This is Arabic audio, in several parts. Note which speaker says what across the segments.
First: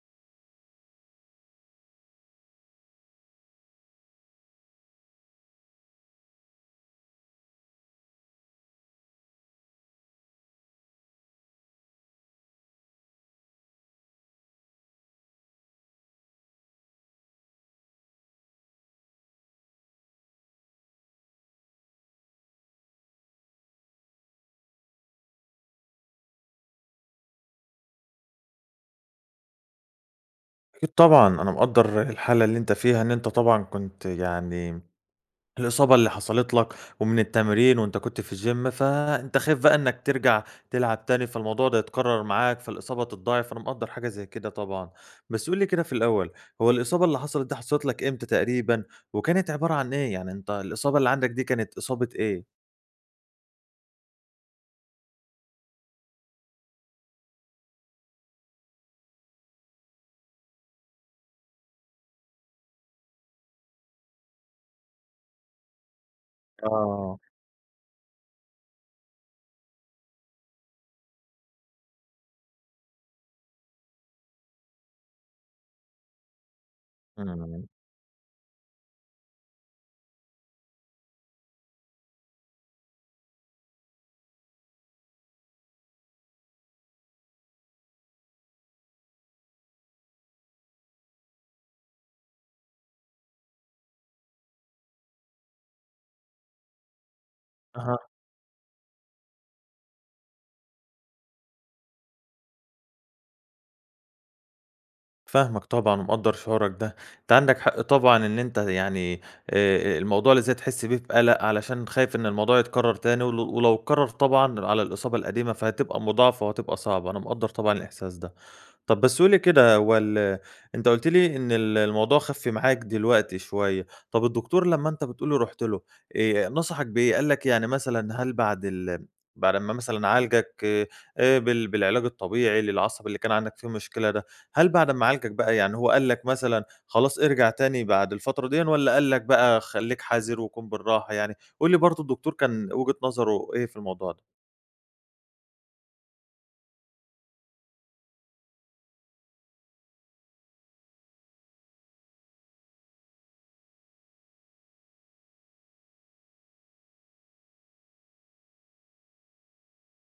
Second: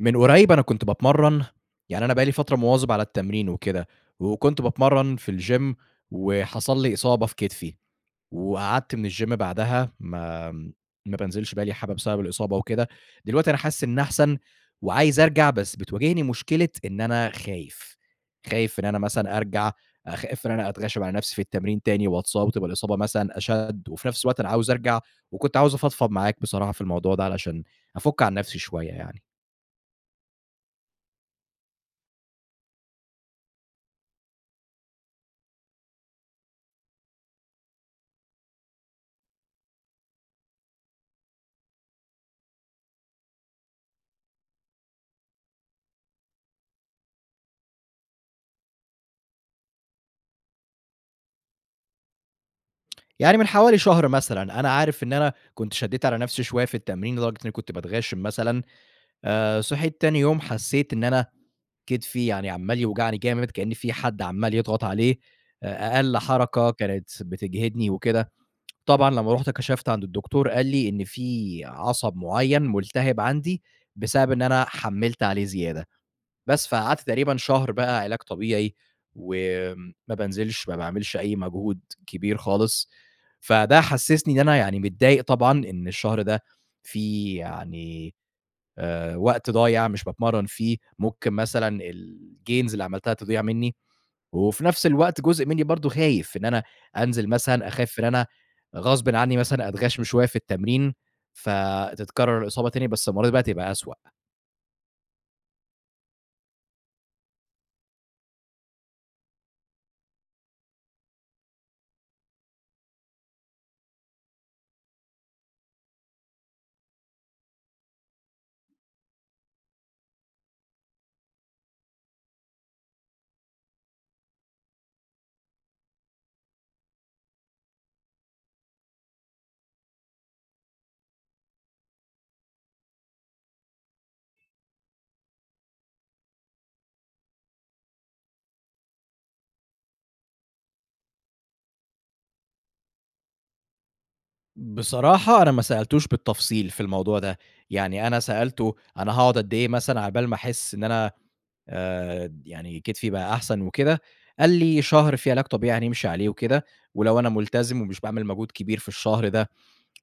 Speaker 1: من قريب أنا كنت باتمرّن، يعني أنا بقى لي فترة مواظب على التمرين وكده، وكنت باتمرّن في الgym وحصل لي إصابة في كتفي، وقعدت من الgym بعدها ما بانزلش بقى لي حبة بسبب الإصابة وكده، دلوقتي أنا حاسس إن أحسن وعايز أرجع بس بتواجهني مشكلة إن أنا خايف، خايف إن أنا مثلًا أرجع، خايف إن أنا أتغاشم على نفسي في التمرين تاني وأتصاب وتبقى الإصابة مثلًا أشَد، وفي نفس الوقت أنا عاوز أرجع، وكنت عاوز أفضفض معاك بصراحة في الموضوع ده علشان أفُك عن نفسي شوية يعني.
Speaker 2: أكيد طبعًا، أنا مقدّر الحالة اللي أنت فيها، إن أنت طبعًا كنت يعني الإصابة اللي حصلت لك ومن التمرين وأنت كنت في الgym، فأنت خايف بقى إنك ترجع تلعب تاني، فالموضوع ده يتكرر معاك، فالإصابة تتضاعف، فأنا مقدّر حاجة زي كده طبعًا. بس قُل لي كده في الأول، هو الإصابة اللي حصلت دي حصلت لك إمتى تقريبًا، وكانت عبارة عن إيه؟ يعني أنت الإصابة اللي عندك دي كانت إصابة إيه؟
Speaker 1: يعني من حوالي شهر مثلًا، أنا عارف إن أنا كنت شدّيت على نفسي شوية في التمرين لدرجة إنّي كنت باتغاشم مثلًا، صحيت تاني يوم حسّيت إن أنا كتفي يعني عمّال يوجعني جامد كإن في حد عمّال يضغط عليه، أقل حركة كانت
Speaker 2: آه.
Speaker 1: بتجهدني وكده. طبعًا لمّا رُحت كشفت عند الدكتور قال لي إن في عصب معيّن ملتهب عندي بسبب إن أنا حمّلت عليه زيادة. بس، فقعدت تقريبًا
Speaker 2: إمم.
Speaker 1: شهر بقى علاج طبيعي، وآمم، ما بانزلش، ما باعملش أي مجهود كبير خالص، فده حسسني إن أنا يعني متضايق طبعًا إن الشهر ده فيه يعني وقت ضايع مش باتمرن فيه، ممكن مثلًا الgains اللي عملتها تضيع مني، وفي نفس الوقت جزء مني برضه خايف إن أنا أنزل مثلًا، أخاف إن أنا غصبٍ عني مثلًا أتغشم شوية في التمرين، فتتكرر الإصابة تاني، بس المرة دي بقى تبقى أسوأ.
Speaker 2: فاهمك طبعًا ومقدّر شعورك ده، أنت عندك حق طبعًا إن أنت يعني الموضوع اللي زي تحس بيه بقلق علشان خايف إن الموضوع يتكرر تاني، ولو اتكرر طبعًا على الإصابة القديمة فهتبقى مضاعفة وهتبقى صعبة، أنا مقدّر طبعًا الإحساس ده. طب بس قُل لي كده هو أنت قُلت لي إن الموضوع خَف معاك دلوقتي شوية، طب الدكتور لمّا أنت بتقول لي رُحت له، نصحك بإيه؟ قال لك يعني مثلًا هل بعد أمّا مثلًا عالجك بالعلاج الطبيعي للعصب اللي كان عندك فيه مشكلة ده، هل بعد أمّا عالجك بقى يعني هو قال لك مثلًا خلاص ارجع تاني بعد الفترة ديًا والّا قال لك بقى خلّيك حذر وكُن بالراحة يعني؟ قُل لي برضه الدكتور كان وجهة نظره إيه في الموضوع ده؟
Speaker 1: بصراحة أنا ما سألتوش بالتفصيل في الموضوع ده، يعني أنا سألته أنا هاقعد قد إيه مثلًا عقبال ما أحس إن أنا يعني كتفي بقى أحسن وكده، قال لي شهر فيه علاج طبيعي هنمشي عليه وكده، ولو أنا ملتزم ومش باعمل مجهود كبير في الشهر ده،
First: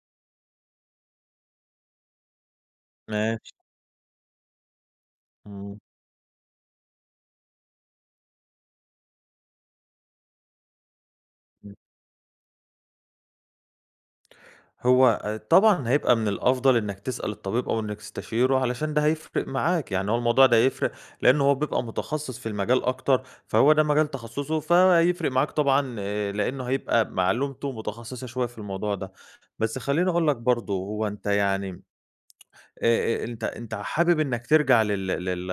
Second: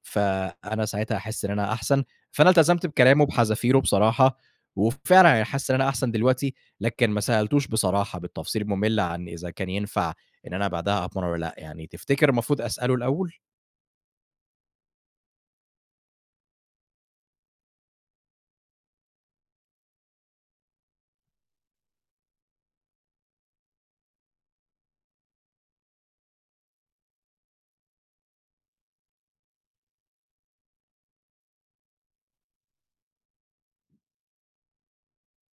Speaker 1: فأنا ساعتها هاحس إن أنا أحسن، فأنا التزمت بكلامه
Speaker 2: ماشي،
Speaker 1: بحذافيره بصراحة، وفعلًا أنا حاسس إن
Speaker 2: إمم.
Speaker 1: أنا أحسن دلوقتي، لكن ما سألتوش بصراحة بالتفصيل المُمِل عن إذا كان ينفع إن أنا بعدها أتمرن والّا لأ، يعني تفتكر المفروض أسأله الأول؟
Speaker 2: هو طبعًا هيبقى من الأفضل إنّك تسأل الطبيب أو إنّك تستشيره علشان ده هيفرق معاك، يعني هو الموضوع ده هيفرق لإن هو بيبقى متخصص في المجال أكتر، فهو ده مجال تخصُّصه فهيفرق معاك طبعًا لإنه هيبقى معلومته متخصصة شوية في الموضوع ده. بس خلّيني أقول لك برضه هو أنت يعني أنت حابب إنك ترجع لل لل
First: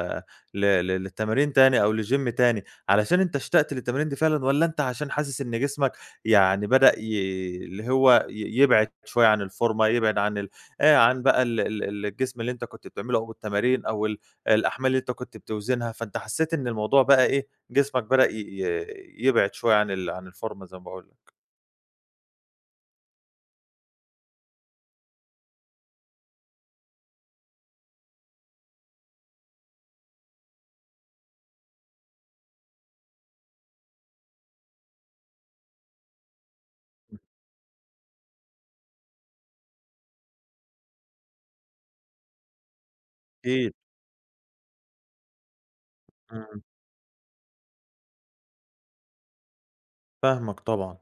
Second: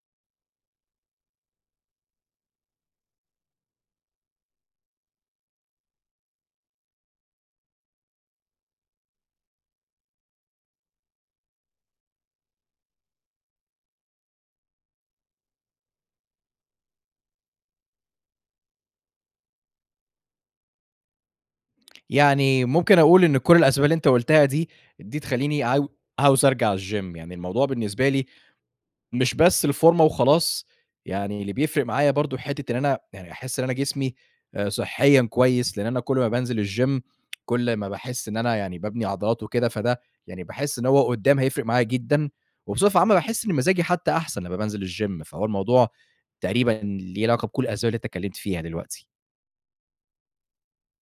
Speaker 2: ل ل للتمارين تاني أو للGym تاني علشان أنت اشتقت للتمارين دي فعلًا والّا أنت عشان حاسس إن جسمك يعني بدأ ي اللي هو يبعد شوية عن الفورمة، يبعد عن بقى الجسم اللي أنت كنت بتعمله أو التمارين أو الأحمال اللي أنت كنت بتوزنها، فأنت حسيت إن الموضوع بقى إيه، جسمك بدأ ي ي يبعد شوية عن الفورمة زي ما باقول لك.
Speaker 1: يعني ممكن أقول إن كل الأسباب اللي أنت قُلتها دي، دي تخلّيني عاوز أرجع الgym يعني الموضوع بالنسبة لي مش بس الفورمة وخلاص، يعني اللي بيفرق معايا برضه حتّة إن أنا يعني أحس إن أنا جسمي صحيًا كويس، لإن أنا كل ما بانزل الgym كل ما باحس إن أنا يعني بابني عضلات وكده، فده يعني باحس إن هو قدّام هيفرق معايا جدًا، وبصفة عامة باحس إن
Speaker 2: أكيد،
Speaker 1: مزاجي حتّى أحسن لمّا بانزل الgym فهو الموضوع
Speaker 2: إمم،
Speaker 1: تقريبًا ليه علاقة بكل الأسباب اللي أنت اتكلمت فيها دلوقتي.
Speaker 2: فاهمك طبعًا.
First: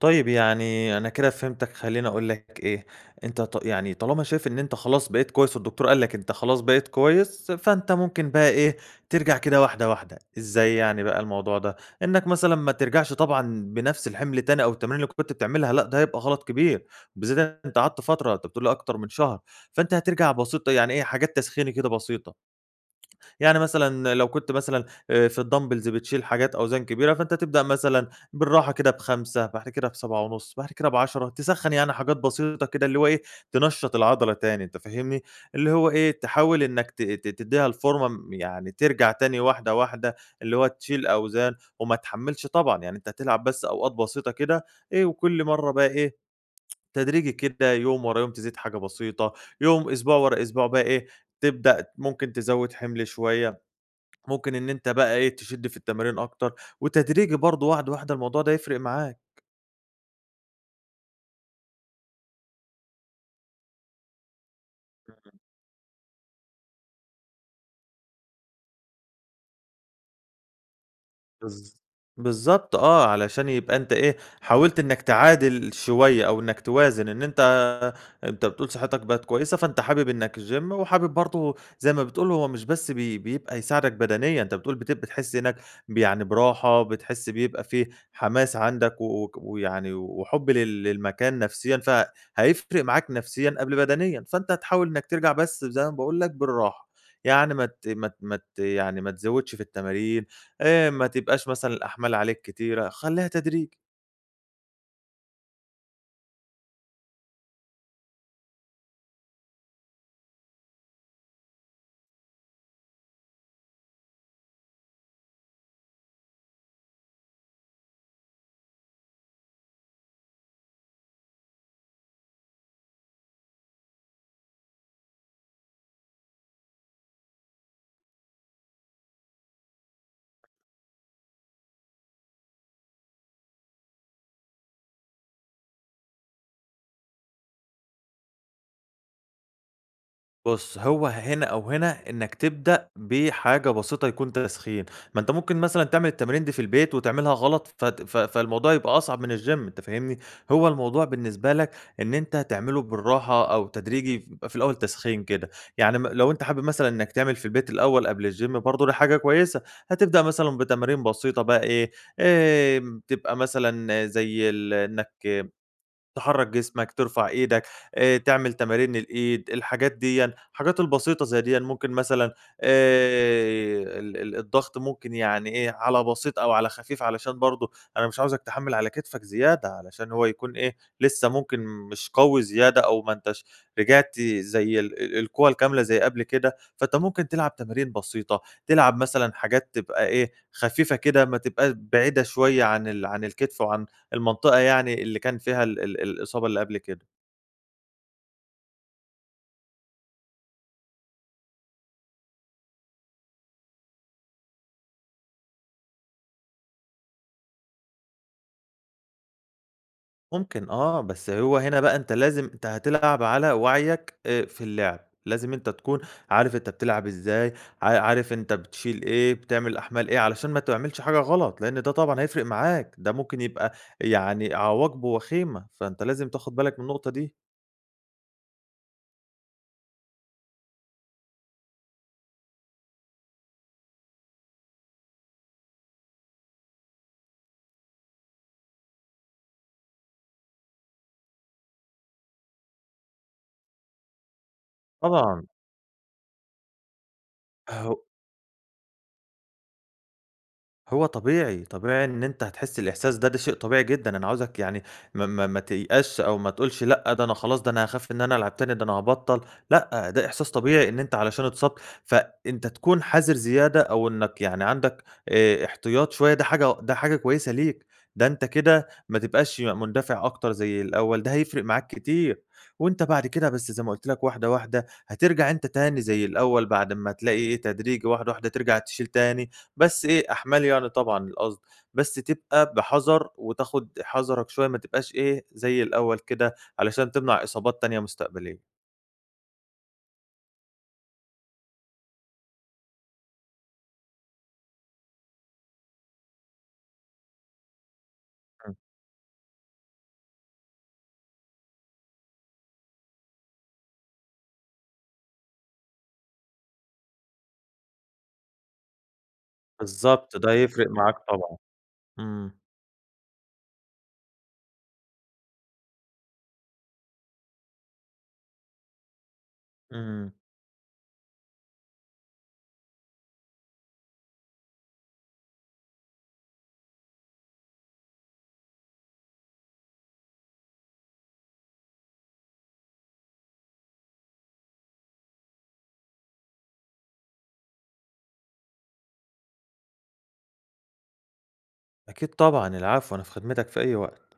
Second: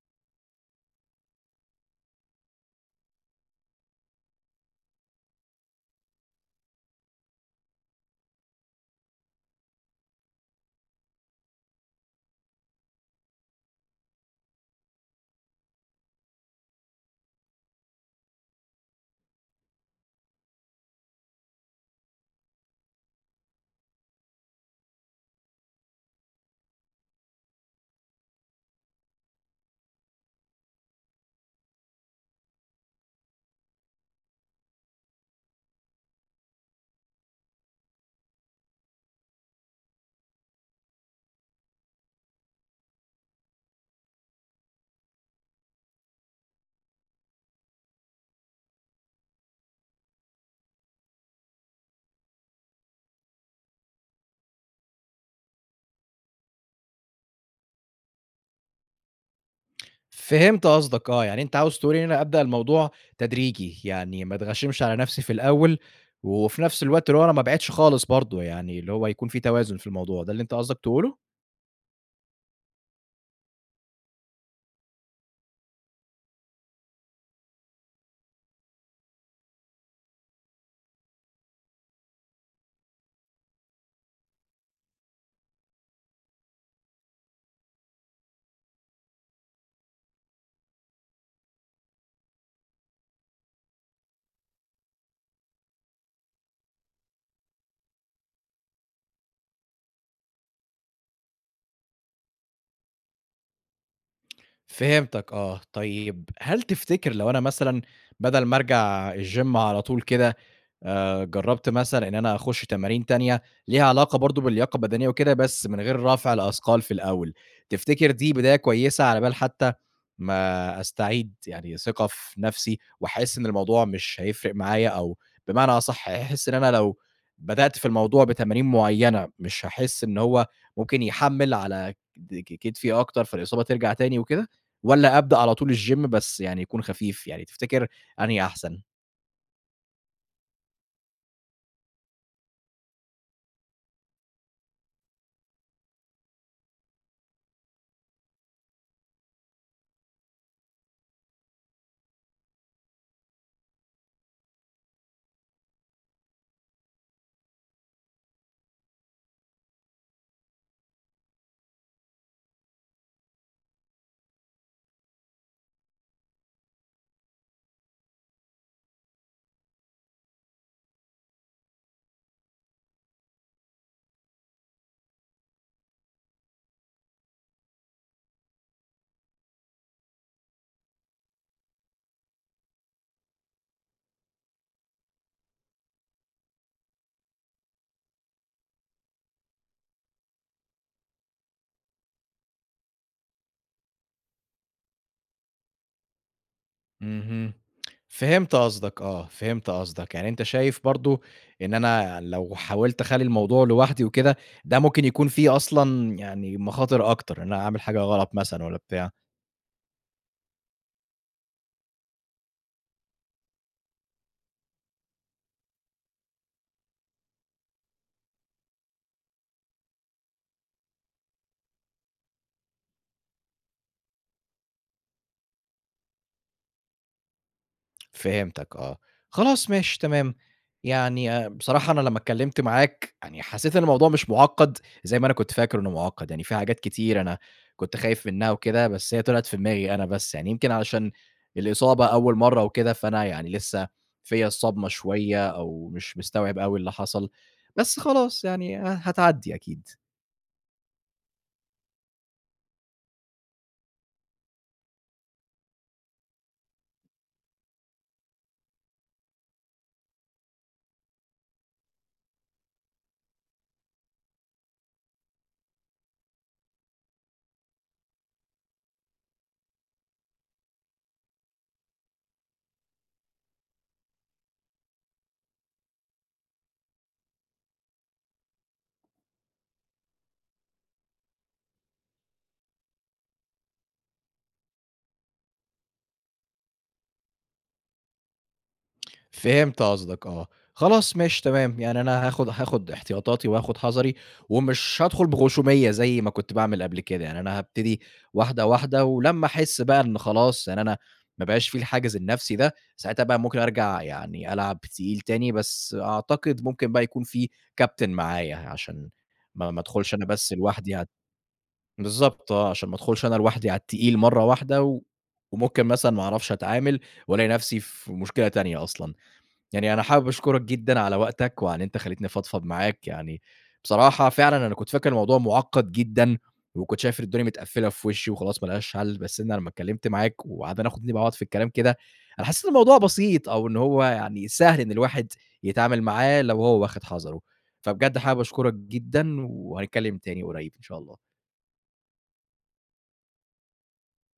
Speaker 2: طيب يعني أنا كده فهمتك، خلّيني أقول لك إيه، أنت يعني طالما شايف إن أنت خلاص بقيت كويس والدكتور قال لك أنت خلاص بقيت كويس، فأنت ممكن بقى إيه، ترجع كده واحدة، واحدة. إزاي يعني بقى الموضوع ده؟ إنك مثلًا ما ترجعش طبعًا بنفس الحِمل تاني أو التمارين اللي كنت بتعملها، لأ، ده هيبقى غلط كبير، بالذات أنت قعدت فترة، أنت بتقول لي أكتر من شهر، فأنت هترجع بسيطة يعني إيه، حاجات تسخيني كده بسيطة. يعني مثلًا لو كنت مثلًا في الدمبلز بتشيل حاجات أوزان كبيرة، فأنت تبدأ مثلًا بالراحة كده ب5 بعد كده ب7.5 بعد كده ب10 تسخّن يعني حاجات بسيطة كده اللي هو إيه، تنشّط العضلة تاني أنت فاهمني، اللي هو إيه، تحاول إنك ت ت تدّيها الفورمة يعني ترجع تاني واحدة، واحدة، اللي هو تشيل أوزان وما تحمّلش طبعًا، يعني أنت هتلعب بس أوقات بسيطة كده إيه، وكل مرّة بقى إيه، تدريجي كده يوم ورا يوم تزيد حاجة بسيطة، أسبوع ورا أسبوع بقى إيه، تبدأ ممكن تزوّد حِمل شوية. ممكن إن أنت بقى إيه، تشِد في التمارين أكتر، وتدريجي برضه واحدة، واحدة الموضوع ده يفرق معاك.
Speaker 1: فهمت قصدك آه، يعني أنت عاوز تقول إيه إن أنا أبدأ الموضوع تدريجي، يعني ما أتغشِّمش على نَفْسي في الأول، وفي نَفْس الوقت اللي هو أنا ما أبعدش خالص برضه، يعني اللي هو يكون في توازن في الموضوع، ده اللي أنت قصدك تقوله؟
Speaker 2: بالض بالضبط آه، علشان يبقى أنت إيه، حاولت إنّك تعادل شوية أو إنّك توازن إن أنت بتقول صحتك بقت كويسة، فأنت حابب إنّك الgym وحابب برضه زي ما بتقول هو مش بس بيبقى يساعدك بدنيًا، أنت بتقول بتحس هناك يعني براحة، بتحس بيبقى في حماس عندك ويعني وحُب للمكان نفسيًا، فهيفرق معاك نفسيًا قبل بدنيًا، فأنت هتحاول إنّك ترجع بس زي ما باقول لك بالراحة، يعني ما ت ما ت ما ت يعني ما تزوّدش في التمارين، ما تبقاش مثلًا الأحمال عليك كتيرة، خلّيها تدريجي.
Speaker 1: فهمتك آه، طيب هل تفتكر لو أنا مثلًا بدل ما أرجع الgym على طول كده جرّبت مثلًا إن أنا أخُش تمارين تانية ليها علاقة برضه باللياقة البدنية وكده، بس من غير رفع الأثقال في الأول، تفتكر دي بداية كويسة على بال حتى ما أستعيد يعني ثقة في نَفْسي وأحس إن الموضوع مش هيفرق معايا أو بمعنى أصح أحس إن أنا لو بدأت في الموضوع بتمارين معيّنة، مش هاحس إن هو ممكن يحمِّل على د ك كتفي أكتر فالإصابة ترجع تاني وكده والّا أبدأ على طول الgym بس يعني يكون خفيف، يعني تفتكر أنهي أحسن؟
Speaker 2: بُص، هو هنا أو هنا إنّك تبدأ بحاجة بسيطة يكون تسخين، ما أنت ممكن مثلًا تعمل التمارين دي في البيت وتعملها غلط فت ف فالموضوع يبقى أصعب من الgym أنت فاهمني؟ هو الموضوع بالنسبة لك إن أنت تعمله بالراحة أو تدريجي يبقى في الأول تسخين كده، يعني لو أنت حابب مثلًا إنّك تعمل في البيت الأول قبل الgym برضه دي حاجة كويسة، هتبدأ مثلًا بتمارين بسيطة بقى إيه، تبقى مثلًا زي إنّك تحرّك جسمك، ترفع إيدك، تعمل تمارين الإيد، الحاجات ديًّا، الحاجات البسيطة زي ديًّا ممكن مثلًا ال ال الضغط ممكن يعني إيه، على بسيط أو على خفيف علشان برضه أنا مش عاوزك تحمّل على كتفك زيادة، علشان هو يكون إيه، لسه ممكن مش قوي زيادة أو ما أنتاش رجعت زي ال ال القوة الكاملة زي قبل كده، فأنت ممكن تلعب تمارين بسيطة، تلعب مثلًا حاجات تبقى إيه، خفيفة كده ما تبقاش بعيدة شوية عن الكتف وعن المنطقة يعني اللي كان فيها ال ال الإصابة اللي قبل كده.
Speaker 1: اهم. فهمت قصدك آه، فهمت قصدك، يعني أنت شايف برضه إن أنا لو حاولت أخلّي الموضوع لوحدي وكده، ده ممكن يكون فيه أصلًا يعني مخاطر أكتر، إن أنا أعمل حاجة غلط مثلًا والّا بتاع.
Speaker 2: ممكن آه، بس هو هنا بقى أنت لازم أنت هتلعب على وعيك في اللعب، لازم أنت تكون عارف أنت بتلعب إزاي، عارف أنت بتشيل إيه، بتعمل أحمال إيه، علشان ما تعملش حاجة غلط، لإن ده طبعًا هيفرق معاك، ده ممكن يبقى يعني عواقبه وخيمة، فأنت لازم تاخد بالك من النقطة دي.
Speaker 1: فهمتك آه، خلاص ماشي تمام، يعني بصراحة أنا لمّا اتكلمت معاك يعني حسيت إن الموضوع مش معقد زي ما أنا كنت فاكر إنه معقد، يعني في حاجات كتير أنا كنت خايف منها وكده، بس هي طلعت في دماغي أنا بس، يعني يمكن علشان الإصابة أول مرة وكده، فأنا يعني لسه فيّا الصدمة
Speaker 2: طبعًا.
Speaker 1: شوية أو مش مستوعب أوي اللي حصل،
Speaker 2: هو
Speaker 1: بس خلاص يعني هتعدي أكيد.
Speaker 2: هو طبيعي، طبيعي إن أنت هتحس الإحساس ده، ده شيء طبيعي جدًا، أنا عاوزك يعني ما تيأسش أو ما تقولش لأ، ده أنا خلاص ده أنا هاخاف إن أنا ألعب تاني، ده أنا هابطّل، لأ، ده إحساس طبيعي إن أنت علشان اتصبت، فأنت تكون حذر زيادة أو إنك يعني عندك احتياط شوية، ده حاجة ده حاجة كويسة ليك، ده أنت كده ما تبقاش مندفع أكتر زي الأول، ده هيفرق معاك كتير، وأنت بعد كده بس زي ما قُلت لك واحدة، واحدة هترجع أنت تاني زي الأول بعد أمّا تلاقي إيه تدريجي واحدة، واحدة ترجع تشيل تاني، بس إيه، أحمال يعني طبعًا القصد، بس تبقى بحَذَر وتاخُد حَذَرك شوية ما تبقاش إيه، زي الأول كده علشان تمنع إصابات تانية مستقبلية.
Speaker 1: فهمت قصدك آه، خلاص ماشي تمام، يعني أنا هاخد احتياطاتي وهاخد حذري، ومش هادخل بغشومية زي ما كنت باعمل قبل كده، يعني أنا هابتدي واحدة،
Speaker 2: إمم،
Speaker 1: واحدة، ولمّا أحس بقى إن خلاص يعني أنا ما بقاش في الحاجز النفسي ده، ساعتها بقى ممكن أرجع يعني ألعب تقيل تاني، بس أعتقد ممكن بقى يكون في كابتن معايا عشان ما ادخلش أنا
Speaker 2: بالضبط، ده
Speaker 1: بس
Speaker 2: يفرق
Speaker 1: لوحدي على
Speaker 2: معاك طبعًا.
Speaker 1: بالضبط
Speaker 2: إمم،
Speaker 1: آه، عشان ما ادخلش أنا لوحدي على التقيل مرة واحدة، وممكن مثلًا ما أعرفش أتعامل، وألاقي نفسي في مشكلة تانية أصلًا. يعني أنا حابب
Speaker 2: إمم،
Speaker 1: أشكرك جدًا على وقتك، وعلى إن أنت خلّيتني أفضفض معاك، يعني بصراحة فعلًا أنا كنت فاكر الموضوع مُعقّد جدًا، وكنت شايف الدنيا متقفّلة في وشّي وخلاص ما لهاش حل، بس أنا لمّا اتكلّمت معاك وقعدنا ناخُد نبعَد في الكلام كده، أنا حسّيت الموضوع بسيط أو إن هو يعني سهل إن الواحد يتعامل معاه لو هو واخد حذره، فبجد حابب أشكرك جدًا وهنتكلّم تاني قريّب إن شاء الله.
Speaker 2: أكيد طبعًا، العفو، أنا في خدمتك في أي وقت.